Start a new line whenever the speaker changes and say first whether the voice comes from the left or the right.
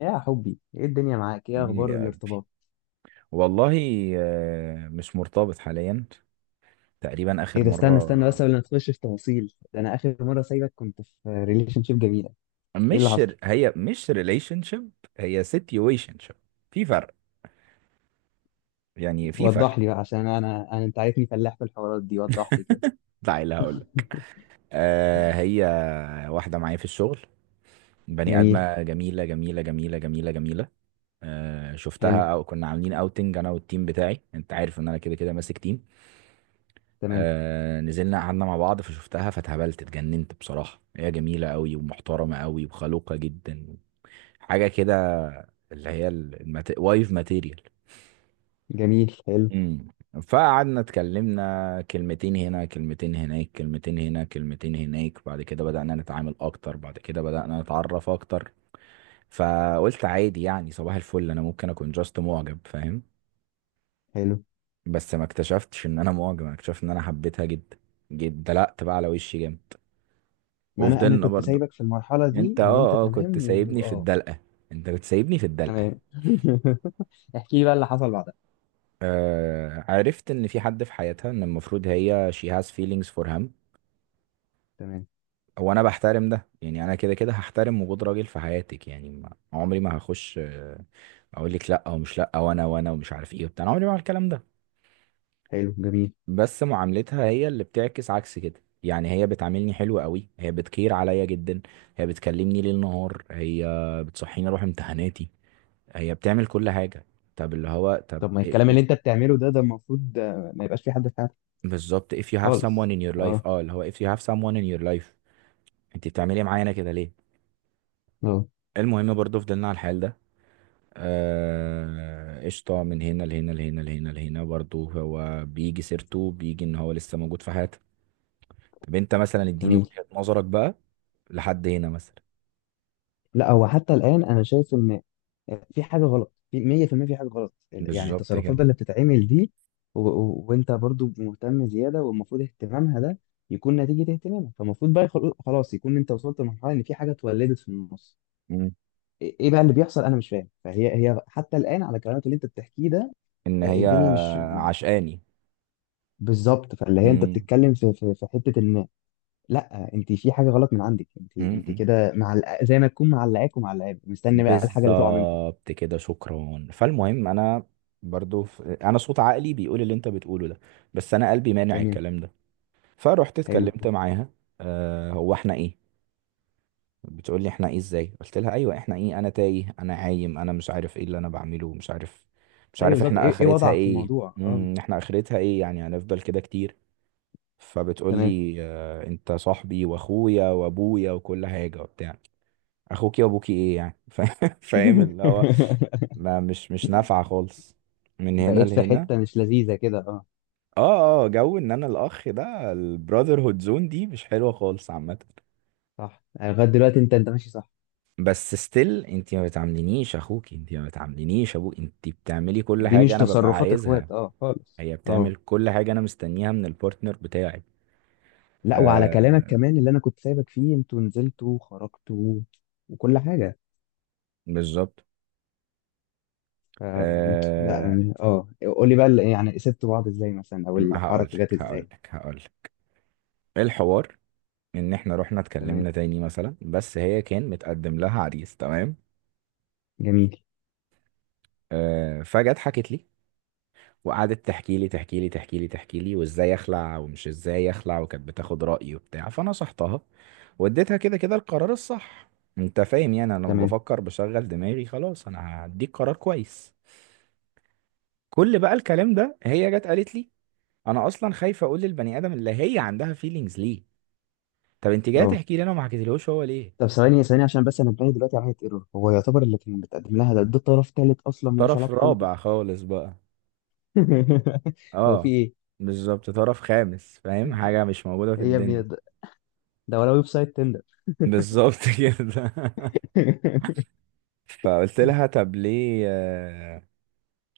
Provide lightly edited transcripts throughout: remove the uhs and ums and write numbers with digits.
left: يا حبي ايه الدنيا معاك؟ ايه
right: ايه
left: اخبار
right: يا قلبي.
left: الارتباط؟
right: والله. مش مرتبط حاليا، تقريبا
left: ايه
right: اخر
left: ده، استنى
right: مره.
left: بس قبل ما تخش في تفاصيل ده، انا اخر مره سايبك كنت في ريليشن شيب جميله. ايه اللي
right: مش
left: حصل؟
right: هي، مش ريليشن شيب، هي سيتويشن شيب. في فرق، يعني في فرق.
left: وضح لي بقى عشان انا انت عارفني فلاح في الحوارات دي، وضح لي كده.
right: تعالى اللي هقول لك. هي واحده معايا في الشغل، بني
left: جميل.
right: ادمه جميله جميله جميله جميله جميله.
left: حلو.
right: شفتها او كنا عاملين اوتنج انا والتيم بتاعي، انت عارف ان انا كده كده ماسك تيم.
left: تمام.
right: نزلنا قعدنا مع بعض فشفتها فتهبلت اتجننت بصراحة، هي جميلة قوي ومحترمة قوي وخلوقة جدا. حاجه كده اللي هي وايف ماتيريال.
left: جميل. حلو.
right: امم فقعدنا اتكلمنا كلمتين هنا كلمتين هناك كلمتين هنا كلمتين هناك. بعد كده بدأنا نتعامل اكتر، بعد كده بدأنا نتعرف اكتر. فقلت عادي يعني صباح الفل، انا ممكن اكون جاست معجب، فاهم؟
left: حلو.
right: بس ما اكتشفتش ان انا معجب، انا اكتشفت ان انا حبيتها جدا جدا. دلقت بقى على وشي جامد
left: ما انا
right: وفضلنا
left: كنت
right: برضو.
left: سايبك في المرحله
right: انت
left: دي ان انت
right: كنت
left: تمام
right: سايبني في
left: واه.
right: الدلقة، انت كنت سايبني في الدلقة.
left: تمام. احكي لي بقى اللي حصل بعدها.
right: عرفت ان في حد في حياتها، ان المفروض هي she has feelings for him.
left: تمام.
right: وانا بحترم ده، يعني انا كده كده هحترم وجود راجل في حياتك، يعني ما عمري ما هخش، اقول لك لا ومش لا وانا وانا ومش عارف ايه وبتاع. أنا عمري ما هعمل الكلام ده.
left: حلو. جميل.
right: بس معاملتها هي اللي بتعكس عكس كده، يعني هي بتعاملني حلو قوي، هي بتكير عليا جدا، هي بتكلمني ليل نهار، هي بتصحيني اروح امتحاناتي، هي بتعمل كل حاجة. طب اللي هو طب
left: طب ما الكلام اللي انت
right: if-
left: بتعمله ده، ده المفروض ما يبقاش في حد في حياتك.
right: بالظبط if you have someone
left: خالص.
right: in your life.
left: اه.
right: اه اللي هو if you have someone in your life، انت بتعملي معانا كده ليه؟
left: اه.
right: المهم برضو فضلنا على الحال ده. قشطة، من هنا لهنا لهنا لهنا لهنا، برضو هو بيجي سيرته، بيجي ان هو لسه موجود في حياتها. طب انت مثلا اديني
left: جميل.
right: وجهة نظرك بقى، لحد هنا مثلا.
left: لا، هو حتى الآن أنا شايف إن في حاجة غلط في 100% في المية، في حاجة غلط يعني.
right: بالظبط
left: التصرفات
right: كده.
left: بقى اللي بتتعمل دي، وأنت برضو مهتم زيادة، والمفروض اهتمامها ده يكون نتيجة اهتمامك. فالمفروض بقى خلاص يكون أنت وصلت لمرحلة إن في حاجة اتولدت في النص.
right: مم.
left: إيه إيه بقى اللي بيحصل؟ أنا مش فاهم. فهي هي حتى الآن على كلامك اللي أنت بتحكيه ده،
right: ان هي
left: الدنيا مش
right: عشقاني.
left: بالظبط. فاللي هي أنت
right: مم.
left: بتتكلم في حتة إن لا، أنت في حاجة غلط من عندك. أنت
right: مم.
left: أنت
right: مم.
left: كده مع زي ما تكون معلقاك ومعلقاك، مستني بقى الحاجة اللي تقع منكم.
right: بالظبط كده، شكرا. فالمهم انا برضو انا صوت عقلي بيقول اللي انت بتقوله ده، بس انا قلبي مانع
left: ده
right: الكلام ده. فرحت
left: حلو.
right: اتكلمت معاها. آه هو احنا ايه، بتقول لي احنا ايه؟ ازاي قلت لها ايوه احنا ايه؟ انا تايه، انا عايم، انا مش عارف ايه اللي انا بعمله، مش عارف، مش
left: ايوه
right: عارف
left: بالظبط.
right: احنا
left: ايه إيه
right: اخرتها
left: وضعك في
right: ايه.
left: الموضوع؟ اه.
right: احنا اخرتها ايه يعني؟ هنفضل كده كتير؟ فبتقول
left: تمام.
right: لي اه انت صاحبي واخويا وابويا وكل حاجه وبتاع. اخوكي وابوكي ايه يعني؟ فاهم اللي هو ما مش نافعه خالص، من هنا
left: بقيت في
right: لهنا.
left: حته مش لذيذه كده، اه.
right: اه اه، جو ان انا الاخ ده، البراذر هود زون دي مش حلوه خالص عامه.
left: صح. يعني لغايه دلوقتي انت انت ماشي صح.
right: بس ستيل انت ما بتعاملينيش اخوك، انت ما بتعاملينيش ابوك، انت بتعملي كل
left: دي
right: حاجه
left: مش
right: انا ببقى
left: تصرفات
right: عايزها.
left: اخوات، اه خالص،
right: هي
left: اه.
right: بتعمل كل حاجه انا مستنيها من البارتنر بتاعي.
left: لا، وعلى كلامك
right: آه.
left: كمان اللي انا كنت سايبك فيه، انتوا نزلتوا وخرجتوا وكل حاجه.
right: بالظبط.
left: ف... لا
right: آه.
left: أنا- اه، قول لي بقى يعني سبتوا بعض ازاي مثلا، او
right: هقول
left: الحركه جت
right: لك هقول
left: ازاي.
right: لك هقول لك الحوار، ان احنا رحنا
left: تمام.
right: اتكلمنا تاني مثلا، بس هي كان متقدم لها عريس، تمام.
left: جميل.
right: آه فجت حكت لي، وقعدت تحكي لي تحكي لي تحكي لي تحكي لي، وازاي اخلع ومش ازاي اخلع، وكانت بتاخد رأيي وبتاع. فانا صحتها واديتها كده كده القرار الصح. انت فاهم يعني؟ انا لما
left: تمام.
right: بفكر بشغل دماغي، خلاص انا هديك قرار كويس. كل بقى الكلام ده هي جت قالت لي، انا اصلا خايفه اقول للبني ادم اللي هي عندها فيلينجز ليه. طب انت جايه
left: اه.
right: تحكي لي، انا ما حكيتلهوش هو ليه؟
left: طب ثواني ثواني عشان بس انا انتبه دلوقتي على حته ايرور. هو يعتبر اللي كان بتقدم لها ده، ده طرف ثالث اصلا ملوش
right: طرف
left: علاقه بيكم.
right: رابع خالص بقى.
left: هو في
right: اه.
left: ايه؟
right: بالظبط، طرف خامس، فاهم؟ حاجه مش موجوده في
left: ايه يا ابني
right: الدنيا.
left: ده؟ ده ولا ويب سايت تندر؟
right: بالظبط كده. فقلت لها طب ليه،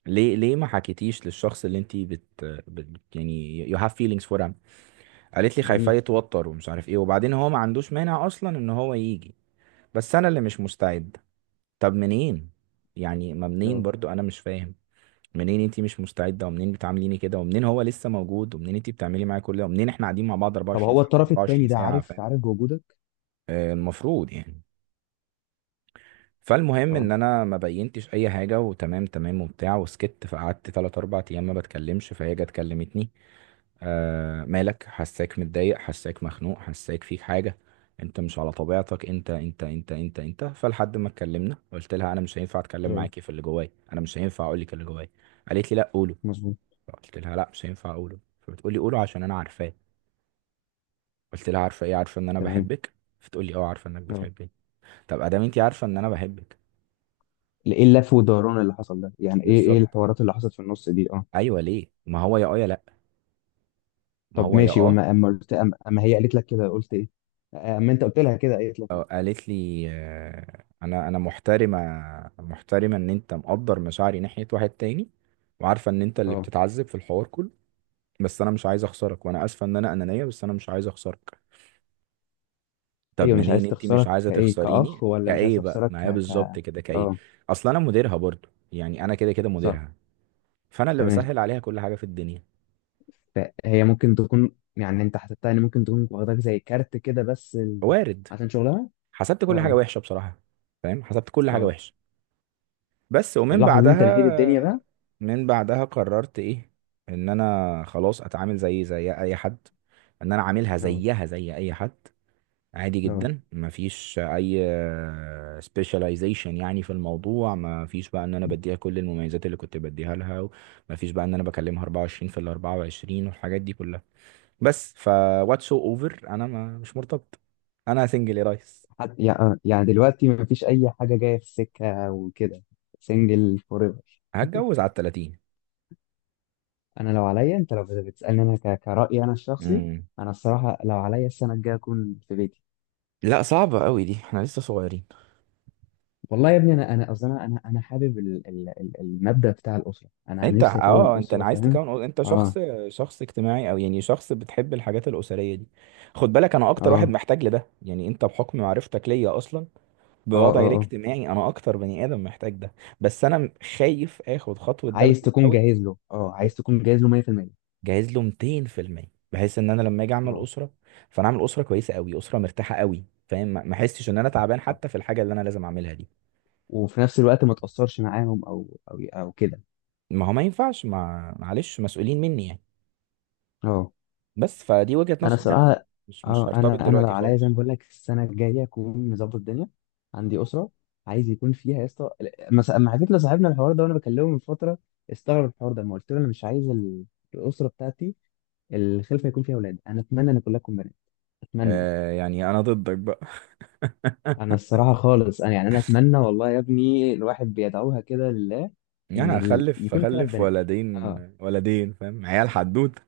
right: ليه ليه ما حكيتيش للشخص اللي انت بت, بت يعني you have feelings for him. قالت لي خايفاه
left: جميل.
right: يتوتر ومش عارف ايه، وبعدين هو ما عندوش مانع اصلا ان هو يجي، بس انا اللي مش مستعد. طب منين يعني؟ ما منين
left: اه.
right: برضو انا مش فاهم، منين انت مش مستعده، ومنين بتعامليني كده، ومنين هو لسه موجود، ومنين انت بتعملي معايا كل ده، ومنين احنا قاعدين مع بعض
left: طب
right: 24
left: هو
right: ساعه
left: الطرف
right: 24
left: التاني ده
right: ساعه،
left: عارف،
right: فاهم؟
left: عارف بوجودك؟
right: آه، المفروض يعني. فالمهم ان
left: اه.
right: انا ما بينتش اي حاجه، وتمام تمام وبتاع وسكت. فقعدت 3 4 ايام ما بتكلمش، فهي جت كلمتني، آه مالك، حساك متضايق، حساك مخنوق، حساك فيك حاجه، انت مش على طبيعتك، انت انت انت انت انت. فلحد ما اتكلمنا قلت لها انا مش هينفع اتكلم
left: اه.
right: معاكي في اللي جوايا، انا مش هينفع اقول لك اللي جوايا. قالت لي لا قوله.
left: مظبوط.
right: قلت لها لا مش هينفع اقوله. فبتقولي قوله عشان انا عارفاه. قلت لها عارفه ايه؟ عارفه ان انا
left: تمام.
right: بحبك. فتقولي اه عارفه انك
left: اه.
right: بتحبني. طب ادام انت عارفه ان انا بحبك،
left: ايه اللف والدوران اللي حصل ده؟ يعني ايه ايه
right: بالظبط،
left: الحوارات اللي حصلت في النص دي؟ اه.
right: ايوه ليه؟ ما هو يا اه يا لا، ما
left: طب
right: هو يا
left: ماشي.
right: اه.
left: وما اما قلت، اما أما هي قالت لك كده قلت ايه؟ اما انت قلت لها كده قالت لك
right: قالت لي، انا محترمه، محترمه ان انت مقدر مشاعري ناحيه واحد تاني، وعارفه ان انت اللي
left: ايه؟
right: بتتعذب في الحوار كله، بس انا مش عايز اخسرك. وانا اسفه ان انا انانيه، بس انا مش عايز اخسرك. طب
left: ايوه، مش
right: منين
left: عايز
right: انت مش
left: تخسرك
right: عايزه
left: كايه كاخ،
right: تخسريني؟
left: ولا مش عايز
right: كايه بقى؟
left: تخسرك
right: ما هي
left: ك ك.
right: بالظبط كده كايه.
left: اه.
right: اصل انا مديرها برضو، يعني انا كده كده
left: صح.
right: مديرها، فانا اللي
left: تمام.
right: بسهل عليها كل حاجه في الدنيا.
left: فهي ممكن تكون يعني، انت حسبتها ان ممكن تكون واخداك زي كارت كده بس ال...
right: وارد.
left: عشان شغلها.
right: حسبت كل حاجه
left: اه.
right: وحشه بصراحه، فاهم؟ حسبت كل حاجه
left: اه.
right: وحشه. بس
left: في
right: ومن
left: اللحظه دي انت نهيت الدنيا بقى.
right: بعدها، من بعدها قررت ايه، ان انا خلاص اتعامل زي زي اي حد، ان انا عاملها
left: اه.
right: زيها زي اي حد، عادي
left: اه.
right: جدا، مفيش اي سبيشاليزيشن يعني في الموضوع، مفيش بقى ان انا بديها كل المميزات اللي كنت بديها لها، مفيش بقى ان انا بكلمها 24 في ال 24 والحاجات دي كلها. بس ف، واتس سو اوفر، انا ما مش مرتبط، انا سنجل يا ريس.
left: حد... يع- يعني دلوقتي مفيش اي حاجه جايه في السكه وكده. سنجل فور ايفر.
right: هتجوز على ال 30.
left: انا لو عليا، انت لو بتسالني، انا ك... كرايي انا الشخصي،
right: امم
left: انا الصراحه لو عليا، السنه الجايه اكون في بيتي.
right: لا صعبة قوي دي، احنا لسه صغيرين.
left: والله يا ابني، انا اصلا انا أنا حابب المبدأ بتاع الاسره. أنا
right: انت اه
left: نفسي اكون
right: اه،
left: اسره،
right: انا عايز
left: فاهم.
right: تكون انت شخص،
left: اه.
right: شخص اجتماعي او يعني شخص بتحب الحاجات الاسريه دي. خد بالك انا اكتر واحد
left: اه.
right: محتاج لده، يعني انت بحكم معرفتك ليا اصلا
left: اه.
right: بوضعي
left: اه. اه.
right: الاجتماعي، انا اكتر بني ادم محتاج ده. بس انا خايف اخد خطوه ده
left: عايز
right: بدري
left: تكون
right: قوي.
left: جاهز له، اه عايز تكون جاهز له 100%.
right: جاهز له 200%، بحيث ان انا لما اجي اعمل
left: اه.
right: اسره، فانا اعمل اسره كويسه قوي، اسره مرتاحه قوي، فاهم؟ ما ما احسش ان انا تعبان
left: صح.
right: حتى في الحاجه اللي انا لازم اعملها دي.
left: وفي نفس الوقت ما تاثرش معاهم او كده.
right: ما هو ما ينفعش، ما معلش، مسؤولين مني يعني.
left: اه.
right: بس فدي وجهه
left: انا
right: نظري، يعني انا
left: صراحه.
right: مش
left: اه.
right: هرتبط
left: انا لو
right: دلوقتي
left: عليا، زي ما
right: خالص.
left: بقول لك، السنه الجايه اكون مظبط الدنيا. عندي اسره عايز يكون فيها، يا اسطى. مس- لما حكيت لصاحبنا الحوار ده وانا بكلمه من فتره، استغرب الحوار ده. ما قلت له انا مش عايز الاسره بتاعتي، الخلفه يكون فيها اولاد. انا اتمنى ان كلها تكون بنات. اتمنى.
right: آه يعني انا ضدك بقى.
left: انا الصراحه خالص، انا يعني انا اتمنى، والله يا ابني، الواحد بيدعوها كده لله، ان
right: يعني
left: ال...
right: هخلف
left: يكون ثلاث
right: هخلف
left: بنات.
right: ولدين
left: اه.
right: ولدين، فاهم؟ عيال حدوته.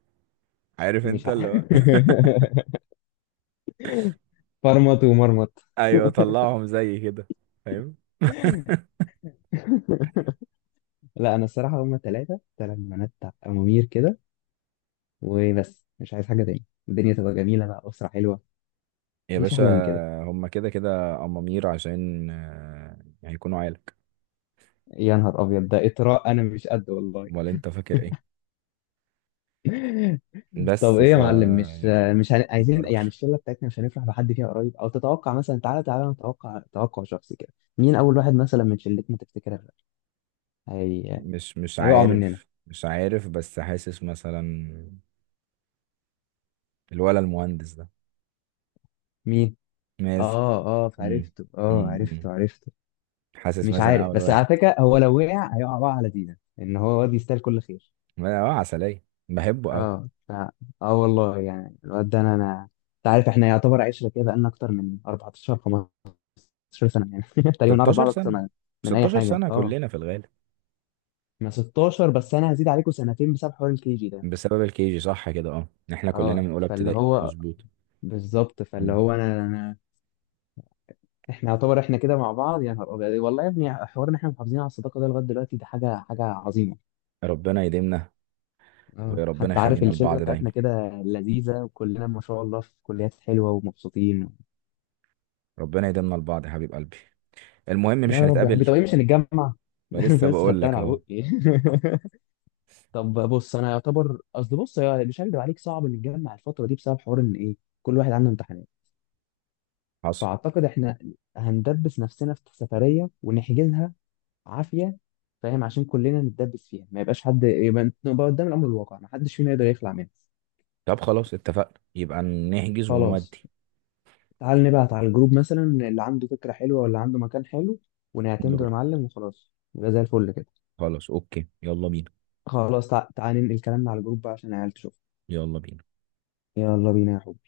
right: عارف انت
left: مش
right: اللي
left: عارف.
right: هو
left: فرمط ومرمط.
right: ايوه طلعهم زي كده، فاهم؟
left: لا انا الصراحه هما ثلاثه، ثلاث بنات، امامير كده. وبس، مش عايز حاجه تاني. الدنيا تبقى جميله بقى، اسره حلوه،
right: يا
left: مفيش
right: باشا،
left: احلى من كده.
right: هما كده كده أمامير، عشان هيكونوا عيالك،
left: يا نهار ابيض، ده اطراء، انا مش قد والله.
right: ولا انت فاكر ايه؟
left: طب
right: بس
left: ايه
right: ف
left: يا معلم؟ مش
right: يعني
left: عايزين يعني
right: قرار.
left: الشله بتاعتنا مش هنفرح بحد فيها قريب، او تتوقع مثلا؟ تعالى نتوقع، توقع شخصي كده، مين اول واحد مثلا من شلتنا تفتكر هي...
right: مش مش
left: هيقع مننا؟
right: عارف، مش عارف، بس حاسس مثلا الولا المهندس ده،
left: مين؟
right: ماز.
left: اه اه
right: مم.
left: فعرفته، اه
right: مم. مم.
left: عرفته عرفته.
right: حاسس
left: مش
right: مثلا
left: عارف
right: اول
left: بس، على
right: واحد.
left: فكره، هو لو وقع هيقع بقى على دينا، ان هو واد يستاهل كل خير.
right: اه، عسلية بحبه قوي.
left: اه. ف... اه والله يعني الواد ده، انا انا، انت عارف احنا يعتبر عشره كده، بقالنا اكتر من 14 15 سنه يعني. تقريبا نعرف
right: 16
left: بعض اكتر
right: سنة،
left: من من اي
right: 16
left: حاجه.
right: سنة
left: اه.
right: كلنا في الغالب.
left: احنا 16، بس انا هزيد عليكم سنتين بسبب حوار الكي جي ده.
right: بسبب الكيجي صح كده، اه احنا كلنا
left: اه.
right: من اولى
left: فاللي
right: ابتدائي،
left: هو،
right: مظبوط.
left: بالظبط فاللي
right: مم.
left: هو أنا احنا يعتبر احنا كده مع بعض. يا نهار ابيض والله يا ابني، حوار ان احنا محافظين على الصداقه ده لغايه دلوقتي، ده حاجه عظيمه.
right: ربنا يديمنا.
left: اه.
right: وربنا
left: حتى عارف
right: يخلينا
left: الشله
right: لبعض دايما،
left: بتاعتنا كده لذيذه، وكلنا ما شاء الله في كليات حلوه ومبسوطين.
right: ربنا يديمنا لبعض يا حبيب قلبي. المهم مش
left: يا رب يا حبيبي.
right: هنتقابل؟
left: طب ايه، مش هنتجمع؟
right: ولسه
left: بس
right: بقول
left: خدتها من
right: لك
left: على
right: اهو.
left: بقي. طب بص، انا يعتبر قصدي، بص يا- مش هكدب عليك، صعب نتجمع الفتره دي بسبب حوار ان ايه، كل واحد عنده امتحانات.
right: حصل.
left: فاعتقد احنا هندبس نفسنا في سفريه ونحجزها عافيه، فاهم؟ عشان كلنا نتدبس فيها، ما يبقاش حد، يبقى نبقى قدام الامر الواقع، ما حدش فينا يقدر يخلع منها.
right: طب خلاص اتفقنا، يبقى نحجز
left: خلاص.
right: ونودي.
left: تعال نبعت على الجروب مثلا اللي عنده فكره حلوه ولا عنده مكان حلو، ونعتمده
right: نروح،
left: يا معلم، وخلاص يبقى زي الفل كده.
right: خلاص، اوكي، يلا بينا.
left: خلاص. تعال ننقل كلامنا على الجروب بقى عشان العيال تشوف.
right: يلا بينا.
left: يلا بينا يا حب.